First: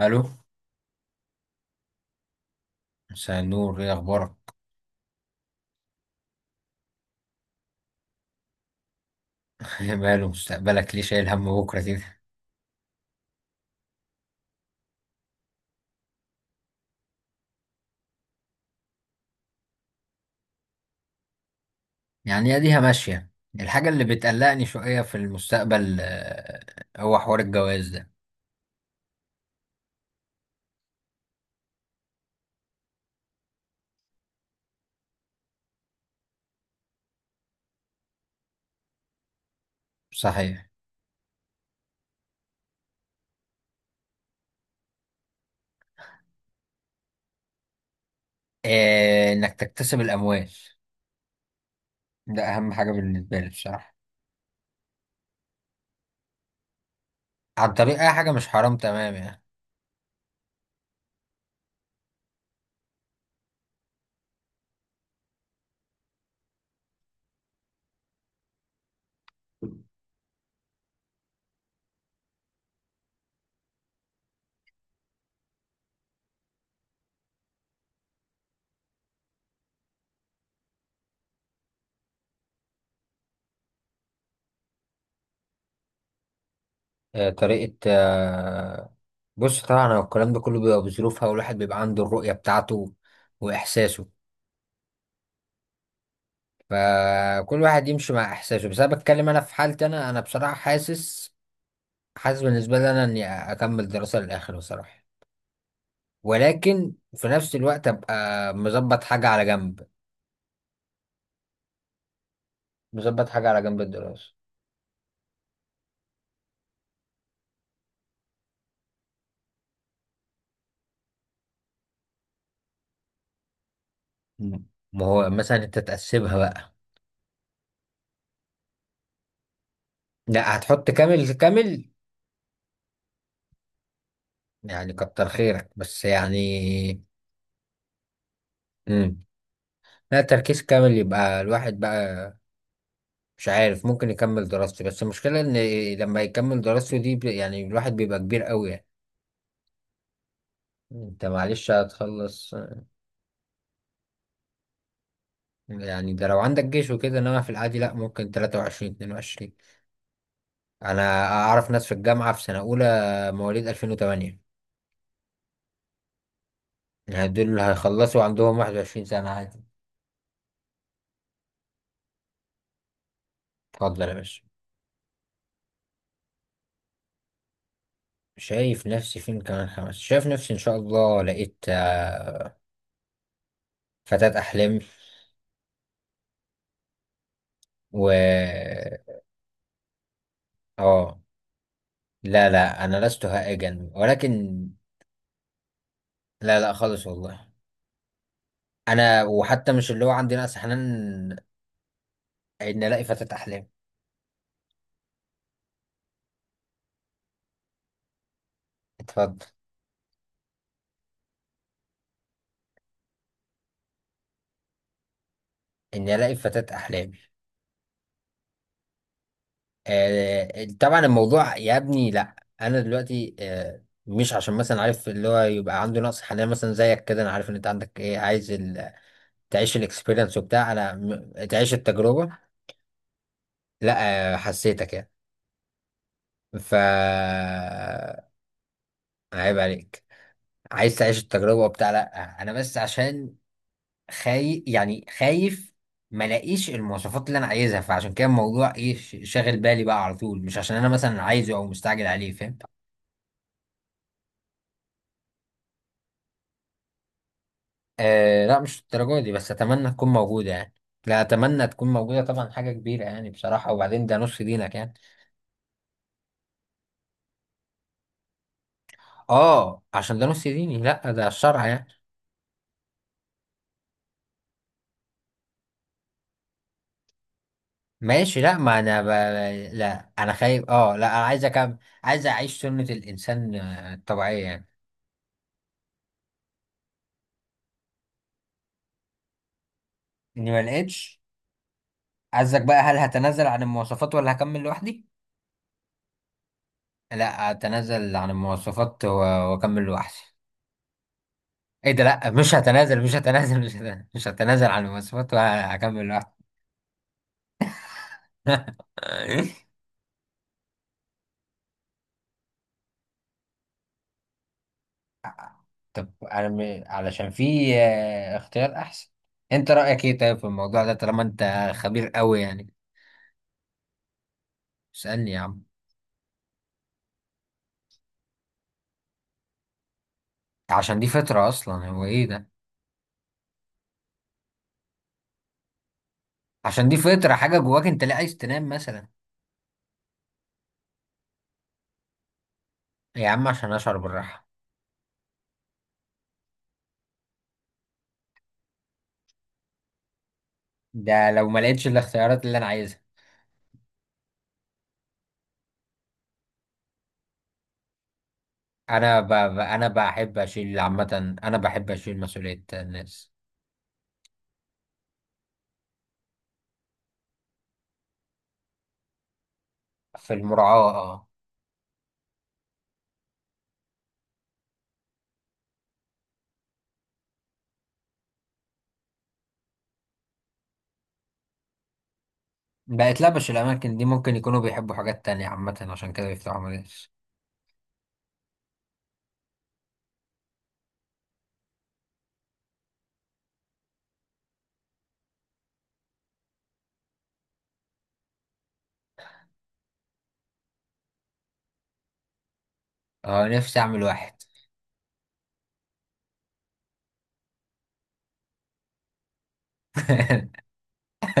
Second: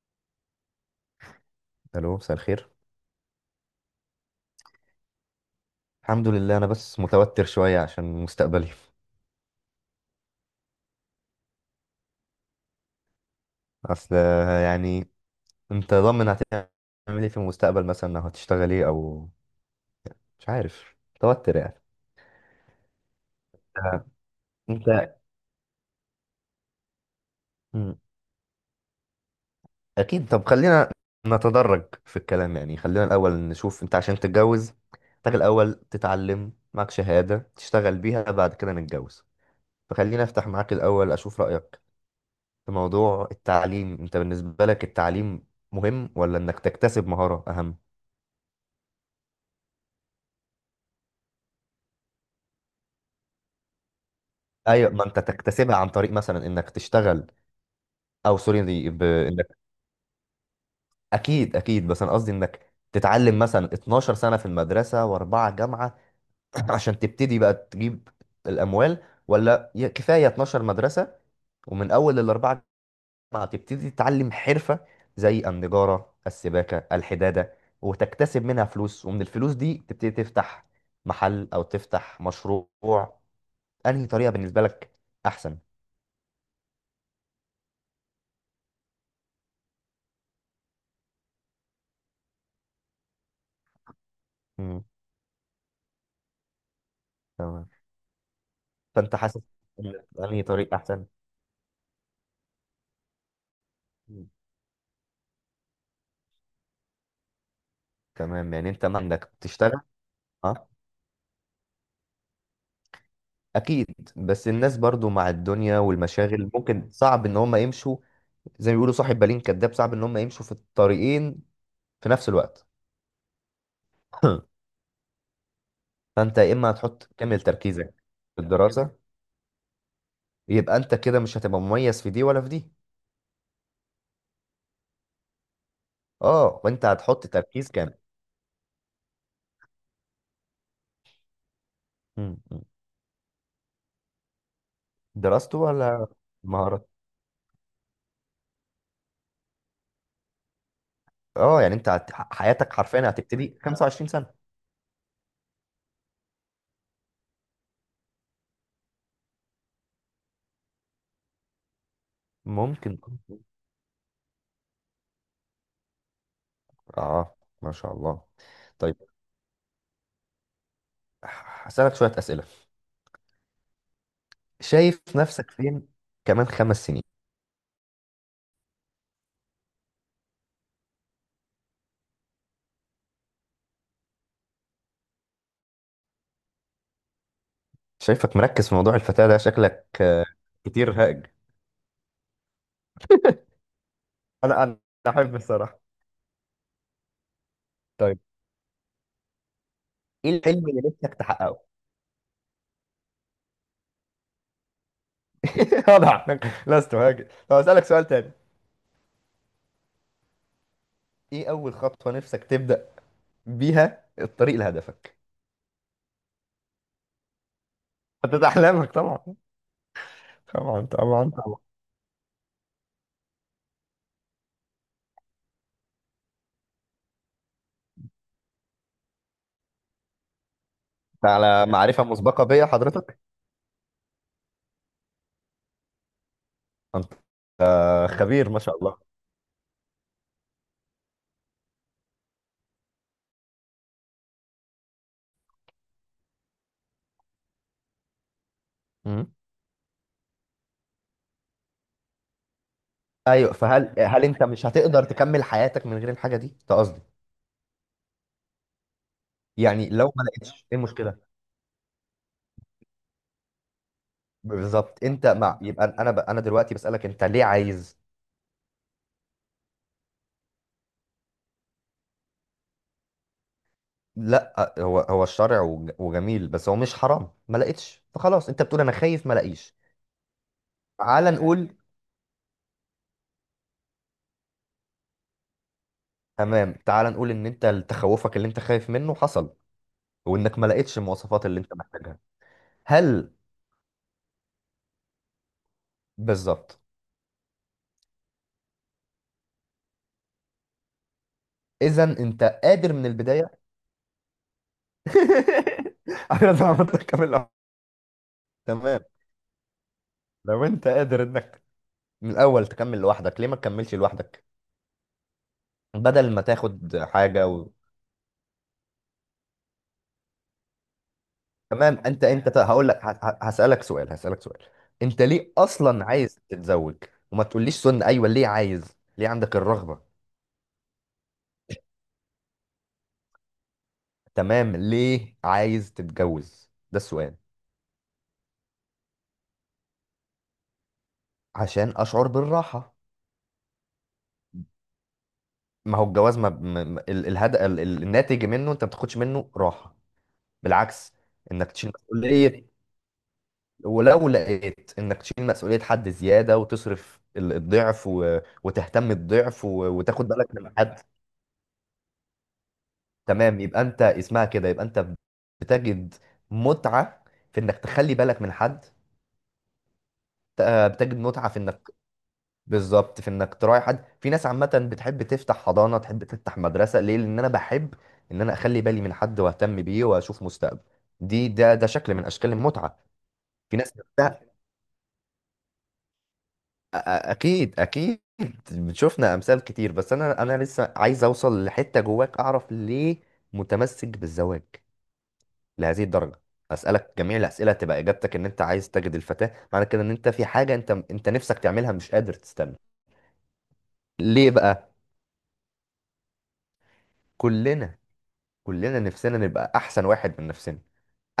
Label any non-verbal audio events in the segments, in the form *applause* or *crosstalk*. الو، الو، مساء الخير. مساء النور. ايه اخبارك؟ الحمد لله، انا بس متوتر شويه عشان مستقبلي. *laughs* ماله مستقبلك ليه شايل هم بكره كده؟ *laughs* اصل يعني انت ضامن هتعمل ايه في المستقبل مثلا، او هتشتغل ايه، او مش عارف، متوتر يعني. يعني اديها ماشيه. الحاجه اللي آه، بتقلقني شويه في انت. المستقبل هو حوار الجواز مم. ده. اكيد. طب خلينا نتدرج في الكلام، يعني خلينا الاول نشوف، انت عشان تتجوز محتاج الاول تتعلم، معك شهاده تشتغل بيها، بعد كده نتجوز. فخلينا افتح صحيح. معاك الاول اشوف رايك في موضوع التعليم. انت بالنسبه لك التعليم مهم، ولا انك تكتسب مهاره اهم؟ انك تكتسب الاموال، ده اهم حاجه بالنسبه لي بصراحه. ايوه، ما انت تكتسبها عن طريق مثلا انك تشتغل، عن طريق اي حاجه او مش سوري حرام، دي تمام يعني. انك اكيد اكيد، بس انا قصدي انك تتعلم مثلا 12 سنه في المدرسه، واربعه جامعه، *clears throat* عشان تبتدي بقى تجيب الاموال، ولا كفايه 12 مدرسه، ومن اول الاربعه جامعه تبتدي تتعلم حرفه زي النجاره، السباكه، الحداده، وتكتسب منها فلوس، ومن الفلوس دي تبتدي تفتح محل او تفتح مشروع؟ انهي طريقه بالنسبه لك احسن؟ طريقه بص، طبعا هو الكلام ده كله بيبقى بظروفها، والواحد بيبقى عنده الرؤيه بتاعته واحساسه، امم، فكل تمام. واحد يمشي مع احساسه. بس انا فانت بتكلم انا حاسس في حالتي، ان انا انهي بصراحه طريق احسن؟ حاسس. حاسس بالنسبة لي أنا إني أكمل دراسة مم. للآخر بصراحة، ولكن في نفس الوقت أبقى تمام، يعني انت ما مظبط حاجة عندك على جنب. تشتغل؟ اه، مظبط حاجة على جنب اكيد، الدراسة. بس الناس برضو مع الدنيا والمشاغل ممكن صعب ان هم يمشوا، زي ما بيقولوا صاحب بالين كداب، صعب ان هم يمشوا في الطريقين في نفس الوقت. *coughs* مم. ما هو مثلا أنت *laughs* تقسمها فانت يا اما بقى. هتحط كامل تركيزك في الدراسة، لا، يبقى هتحط انت كده كامل مش هتبقى كامل، مميز في دي ولا في دي. يعني كتر خيرك بس اه، وانت يعني. هتحط تركيز كامل. مم. لا، تركيز كامل. يبقى الواحد بقى مم. مم. مش عارف ممكن يكمل دراسته، بس المشكلة دراسته، إن ولا لما يكمل مهارات؟ دراسته دي يعني الواحد بيبقى كبير أوي يعني. أنت اه، معلش يعني انت هتخلص. حياتك حرفيا هتبتدي 25 سنة. يعني ده لو عندك جيش وكده، انما في العادي لا، ممكن 23 22. انا اعرف ناس في الجامعة في سنة اولى ممكن. مواليد 2008، يعني اه، دول اللي ما شاء الله. هيخلصوا عندهم 21 طيب، سنة عادي. ه- هسألك شوية أسئلة. اتفضل يا باشا. شايف نفسك فين كمان خمس سنين؟ شايف نفسي فين كمان 5، شايف نفسي ان شاء الله لقيت فتاة احلامي و شايفك مركز في موضوع الفتاة ده، شكلك كتير اه. هائج. لا لا، انا لست هائجا ولكن. انا احب الصراحة. لا لا خالص والله. طيب، انا وحتى مش اللي هو ايه عندي نقص الحلم اللي نفسك حنان. تحققه؟ ان الاقي فتاة احلامي. *laughs* واضح انك لست هاجد. طب اسالك سؤال تاني، اتفضل. ايه اول خطوة نفسك تبدأ بيها الطريق لهدفك؟ اني الاقي فتاة احلامي. حدد احلامك طبعا. طبعا طبعا طبعا الموضوع طبعا. يا ابني لا. انا دلوقتي مش عشان مثلا عارف اللي هو يبقى عنده نقص حنان مثلا زيك كده، انا عارف ان انت عندك ايه، عايز تعيش الاكسبيرينس وبتاع، أنت على تعيش معرفة التجربه. مسبقة بيا حضرتك؟ لا، حسيتك يعني ف انت خبير، ما شاء عيب عليك عايز تعيش التجربه وبتاع. لا انا بس عشان خايف، يعني خايف ما الاقيش المواصفات اللي انا عايزها، فعشان كده الموضوع ايه الله. شاغل بالي بقى على طول، مش عشان انا مثلا عايزه او مستعجل عليه، فاهم؟ ايوه، فهل انت مش هتقدر تكمل حياتك من غير الحاجه دي؟ ده قصدي، آه لا، مش الدرجة دي، بس يعني أتمنى تكون لو ما موجودة لقيتش، يعني. ايه المشكله؟ لا أتمنى تكون موجودة طبعا، حاجة كبيرة يعني بصراحة، وبعدين ده نص دينك يعني. بالظبط. انت مع، يبقى انا انا دلوقتي بسالك انت ليه عايز. آه، عشان ده نص ديني، لا ده الشرع يعني. لا، هو الشرع، وجميل، بس هو مش حرام ما لقيتش، ماشي، فخلاص. انت بتقول انا خايف ما لاقيش، لا أنا خايف، آه لا أنا تعال عايز أكمل. نقول، عايز أعيش سنة الإنسان الطبيعية يعني. تمام، تعال نقول ان انت تخوفك اللي انت خايف منه حصل، إني وانك ما ما لقيتش لقيتش، المواصفات اللي انت محتاجها. عايزك بقى هل هل، هتنازل عن المواصفات ولا هكمل لوحدي؟ بالظبط، لا أتنازل عن المواصفات و- وأكمل لوحدي. إيه ده، اذا لا انت مش قادر هتنازل من مش البدايه. هتنازل *laughs* مش هتنازل, مش هتنازل عن المواصفات وهكمل لوحدي. انا عملت كامل. *laughs* تمام، لو انت قادر انك من الاول تكمل لوحدك، ليه ما تكملش لوحدك، طب بدل ما على تاخد علشان حاجه في اختيار احسن. انت رأيك ايه طيب في الموضوع ده طالما انت تمام. خبير قوي يعني؟ هقول لك، هسالك سؤال، هسالك سؤال، انت اسألني يا ليه عم. اصلا عايز تتزوج؟ وما تقوليش سن. ايوه، ليه عايز، ليه عندك الرغبه. عشان دي فطرة اصلا، هو ايه ده. تمام، ليه عايز تتجوز؟ عشان دي ده فطرة، السؤال. حاجة جواك، انت لا عايز تنام مثلا؟ عشان اشعر بالراحه. يا عم عشان اشعر بالراحة. ما هو الجواز، ما ال... الهد... ال... ال- الناتج منه انت ما بتاخدش منه راحه، بالعكس، ده لو ما انك لقيتش تشيل الاختيارات اللي انا مسؤوليه، عايزها. ولو لقيت انك تشيل مسؤولية حد زيادة، وتصرف الضعف وتهتم انا ب... ب- الضعف انا وتاخد بحب بالك من اشيل حد. عامة، انا بحب اشيل مسؤولية الناس. تمام، يبقى انت اسمها كده، يبقى انت بتجد متعة في انك تخلي بالك من حد. في ت- المراعاة بتجد اه. متعة في انك، بالظبط، في انك تراعي حد. في ناس عامة بتحب تفتح حضانة، تحب تفتح مدرسة، ليه؟ لان انا بحب ان انا اخلي بالي من حد واهتم بيه واشوف مستقبل. دي، ده ده شكل من اشكال المتعة. بقت لبش في ناس الاماكن دي ممكن يكونوا بيحبوا حاجات تانية عامة، عشان كده بيفتحوا أ- أ- مدارس. اكيد اكيد، شفنا امثال كتير، بس انا لسه عايز اوصل لحته جواك، اعرف ليه متمسك بالزواج لهذه الدرجه. اسالك جميع الاسئله تبقى اجابتك ان انت عايز تجد الفتاه، معنى كده ان انت في حاجه انت انت نفسك تعملها، مش قادر تستنى اه، نفسي اعمل واحد. ليه بقى؟ كلنا كلنا نفسنا نبقى احسن واحد *laughs* من نفسنا،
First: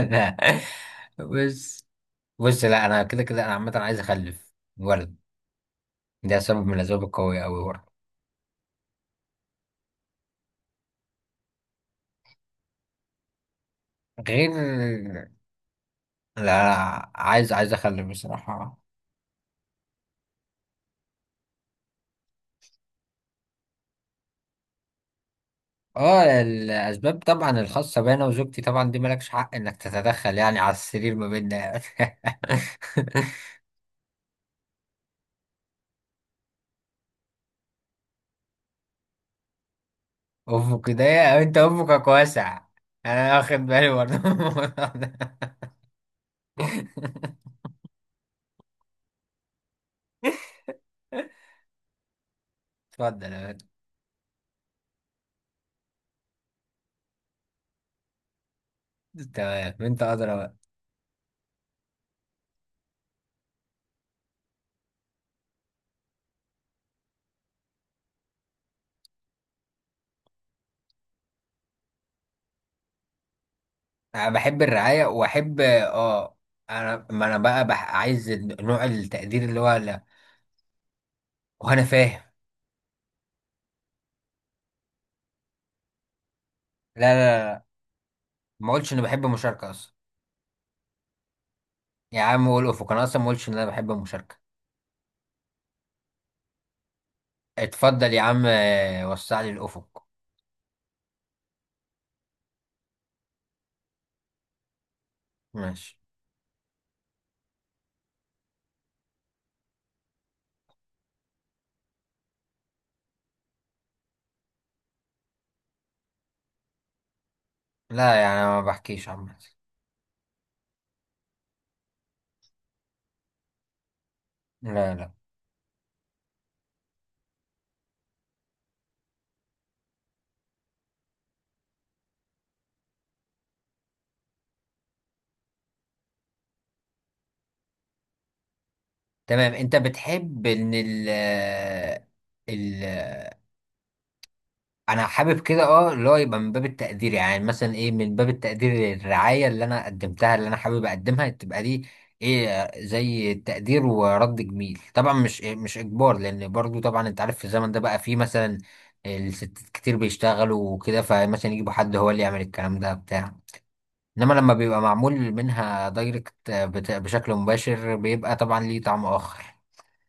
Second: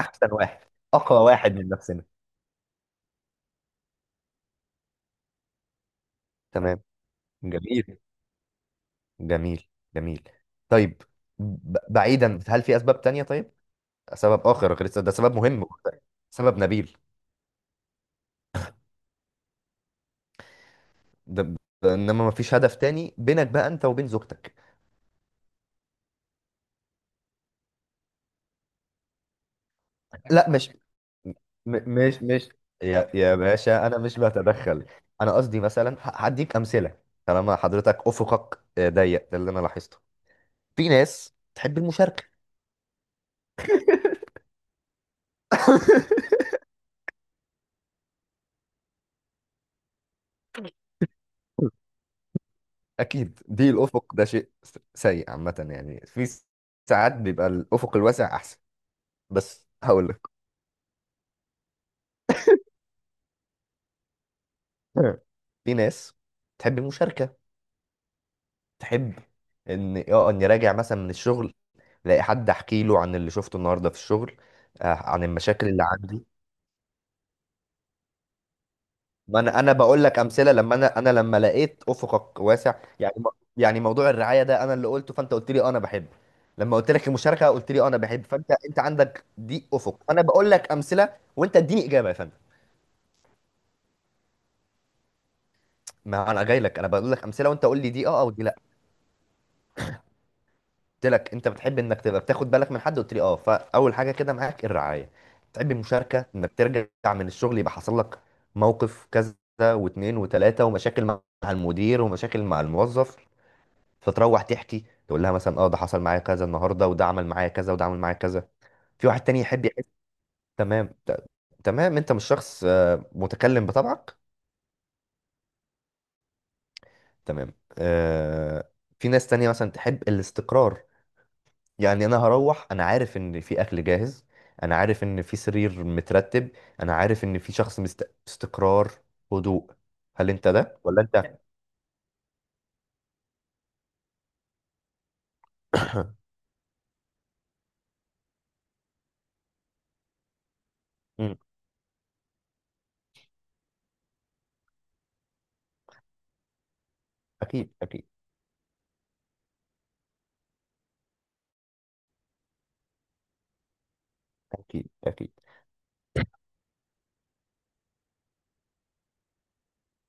احسن واحد، اقوى واحد من بس، نفسنا. بص لا، انا كده كده انا عامه عايز اخلف ولد، ده سبب من تمام، الاسباب القويه قوي برضه. جميل جميل جميل. طيب، بعيدا، هل في اسباب تانية؟ طيب، سبب غير. آخر غير ده سبب مهم، لا سبب نبيل. لا، عايز عايز اخلف بصراحه. ده، ده إنما ما فيش هدف تاني بينك بقى أنت وبين زوجتك؟ اه الاسباب طبعا الخاصه بينا وزوجتي طبعا دي مالكش حق انك تتدخل، لا، يعني مش، على السرير ما بيننا يعني. مش مش، *laughs* يا يا باشا أنا مش بتدخل، أنا قصدي مثلا هديك أمثلة. طالما حضرتك أفقك ضيق، ده اللي أنا لاحظته. في افق ده. ناس انت تحب افقك المشاركة. واسع، انا واخد بالي برضه من الموضوع ده. *laughs* *laughs* اتفضل أكيد يا بنت. دي، الأفق ده شيء سيء عامة، يعني في ساعات بيبقى الأفق الواسع أحسن، بس تمام انت هقول لك. ادرى. *clears throat* *laughs* في ناس تحب المشاركة، تحب ان، اه، اني راجع مثلا من الشغل الاقي حد احكي له عن اللي شفته النهارده في أنا الشغل، بحب الرعاية عن وأحب المشاكل اللي عندي. آه. أنا ما أنا بقى بح... عايز نوع ما التقدير انا اللي انا هو لا. بقول لك امثله لما انا لما لقيت وأنا فاهم. افقك واسع، يعني يعني موضوع الرعايه ده انا اللي قلته، فانت قلت لي انا بحب، لما قلت لك لا لا المشاركه لا، قلت لي انا بحب، فانت ما انت أقولش إني بحب عندك دي المشاركة أصلا. افق. انا بقول لك امثله وانت اديني اجابه يا يا فندم. عم قول أفق، أنا أصلا ما أقولش إن أنا بحب المشاركة. ما انا جاي لك انا بقول لك امثله وانت قول لي دي اتفضل يا اه او دي عم، لا. وسع لي الأفق. قلت لك انت بتحب انك تبقى بتاخد بالك من حد، قلت لي اه، فاول حاجه كده معاك الرعايه. بتحب ماشي. المشاركه انك ترجع من الشغل، يبقى حصل لك موقف كذا واتنين وتلاته ومشاكل مع المدير ومشاكل مع الموظف، فتروح تحكي تقول لها مثلا اه ده حصل معايا كذا النهارده وده عمل معايا كذا وده عمل معايا لا يعني أنا كذا. ما في بحكيش واحد عامة. تاني يحب يحس، تمام. تمام، انت مش شخص متكلم بطبعك. لا لا. تمام. في ناس تانية مثلا تحب الاستقرار، يعني انا هروح انا عارف ان في اكل جاهز، انا عارف ان في سرير مترتب، انا عارف ان في شخص استقرار، تمام هدوء. أنت هل بتحب انت إن ده ولا ال انت؟ ال انا حابب كده اه اللي هو يبقى من باب التقدير، يعني مثلا ايه، من باب التقدير للرعاية اللي انا قدمتها اللي انا حابب اقدمها مم. تبقى دي ايه، زي تقدير ورد جميل طبعا، مش اجبار، لان برضو طبعا انت عارف في الزمن اكيد ده بقى اكيد فيه مثلا الستات كتير بيشتغلوا وكده، فمثلا يجيبوا حد هو اللي يعمل الكلام ده بتاع، انما لما بيبقى اكيد معمول اكيد منها دايركت، بشكل مباشر بيبقى طبعا ليه طعم اخر.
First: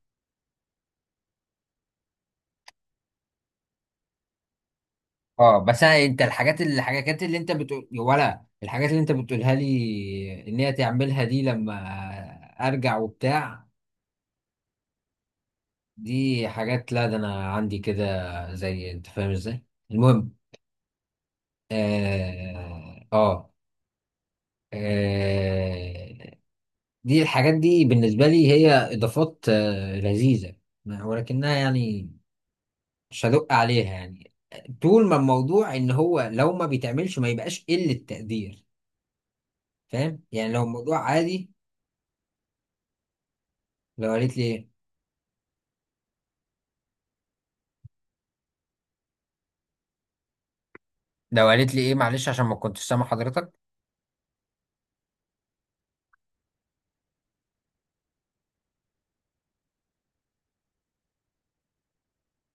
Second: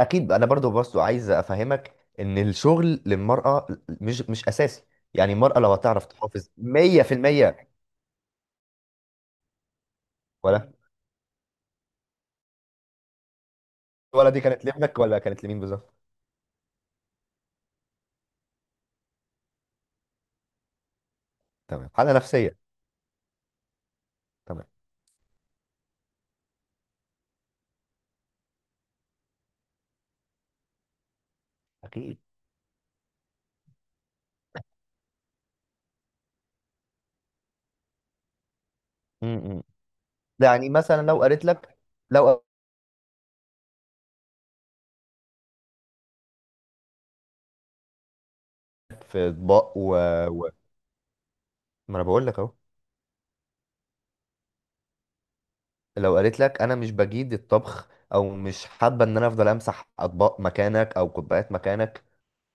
اكيد، انا برضو برضو عايز افهمك ان الشغل للمرأة مش مش اساسي، يعني اه المرأة لو بس أنا، هتعرف انت تحافظ الحاجات الحاجات اللي انت 100%. بتقول ولا الحاجات اللي انت بتقولها لي ان ولا، هي تعملها دي لما ارجع وبتاع؟ ولا دي كانت لابنك ولا كانت لمين بالظبط؟ دي حاجات، لا ده انا عندي كده، زي انت فاهم ازاي، المهم. تمام، حالة نفسية. اه اه. تمام، آه، دي الحاجات دي بالنسبة لي هي اضافات لذيذة، ولكنها يعني اكيد. مش هدق عليها يعني. طول ما الموضوع ان هو لو ما بيتعملش ما يبقاش قلة تقدير، مم. مم. فاهم؟ يعني لو يعني الموضوع مثلا لو قالت عادي. لك، لو لو قالت لي ايه. في اطباق و... لو قالت لي ايه ما انا بقول معلش لك عشان اهو، ما كنتش سامع حضرتك. لو قالت لك انا مش بجيد الطبخ، او مش حابه ان انا افضل امسح اطباق مكانك او كوبايات مكانك،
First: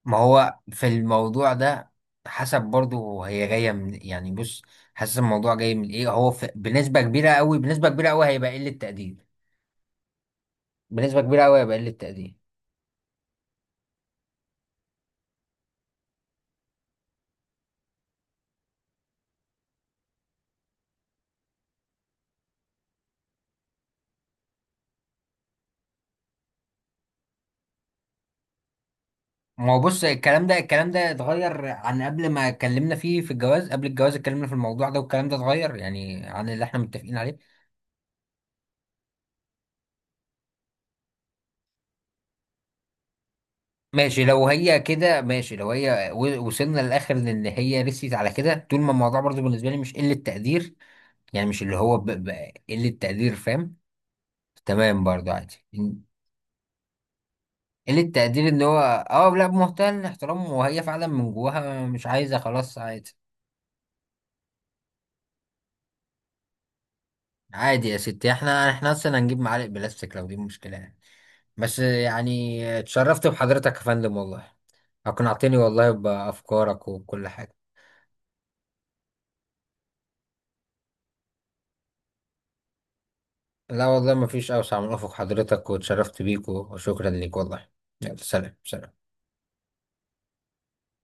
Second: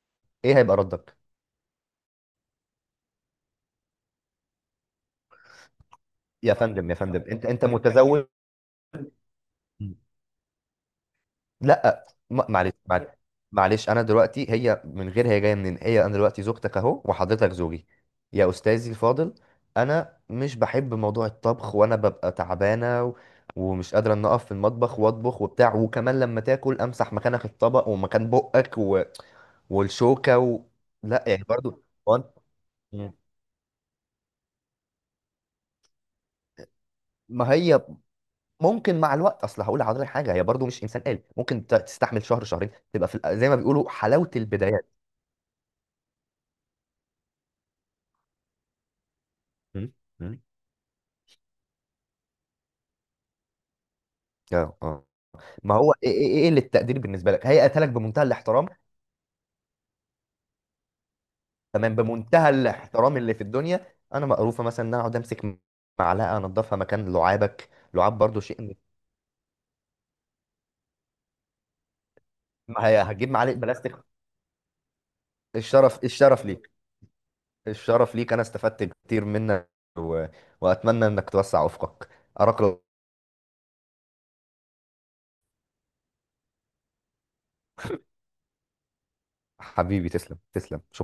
ما ايه هو هيبقى في ردك؟ الموضوع ده حسب برضه هي جايه من إيه. يعني بص، حسب الموضوع جاي من ايه. هو في يا فندم يا بنسبه فندم، كبيره انت قوي، انت بنسبه كبيره قوي متزوج؟ هيبقى قله تقدير. بنسبه كبيره قوي هيبقى قله لا تقدير. معلش معلش معلش، انا دلوقتي، هي من غير هي جايه منين، هي، انا دلوقتي زوجتك اهو وحضرتك زوجي، يا استاذي الفاضل، انا مش بحب موضوع الطبخ، وانا ببقى تعبانه ومش قادره ان اقف في المطبخ واطبخ وبتاع، وكمان لما تاكل امسح مكانك الطبق ومكان بقك ما هو بص والشوكه الكلام ده، الكلام ده لا يعني، اتغير برضو، عن قبل ما اتكلمنا مم. فيه، في الجواز قبل الجواز اتكلمنا في الموضوع ده والكلام ده اتغير يعني عن اللي احنا متفقين عليه. ما هي، ممكن مع الوقت، اصل هقول لحضرتك حاجه، هي برضو مش انسان آلي، ممكن تستحمل شهر شهرين، تبقى في زي ما بيقولوا ماشي حلاوه لو هي البدايات. كده، ماشي لو هي وصلنا للاخر ان هي رسيت على كده، طول ما الموضوع برضه بالنسبه لي مم. مش قله مم. تقدير. يعني مش اللي هو قلة تقدير، فاهم؟ اه تمام، اه. برضه عادي. ما هو ايه ايه، إيه اللي التقدير بالنسبه لك؟ هي قتلك قلة بمنتهى تقدير ان الاحترام. هو اه، لا بمنتهى الاحترام وهي فعلا من جواها تمام، مش عايزة، بمنتهى خلاص عادي. الاحترام اللي في الدنيا، انا مقروفه مثلا ان انا اقعد امسك معلقه انضفها مكان لعابك. عادي يا لعاب ستي، برضو احنا شيء. احنا اصلا هنجيب معالق بلاستيك لو دي مشكلة يعني. بس يعني ما هي اتشرفت هتجيب معلقه بحضرتك يا بلاستيك. فندم والله، اقنعتني والله الشرف، الشرف ليه، بأفكارك وكل حاجة. الشرف ليك. انا استفدت كتير منك و... واتمنى انك توسع افقك. اراك. لا والله مفيش أوسع من أفق حضرتك، واتشرفت بيك وشكرا ليك والله. يلا سلام سلام. حبيبي، تسلم تسلم، شكرا.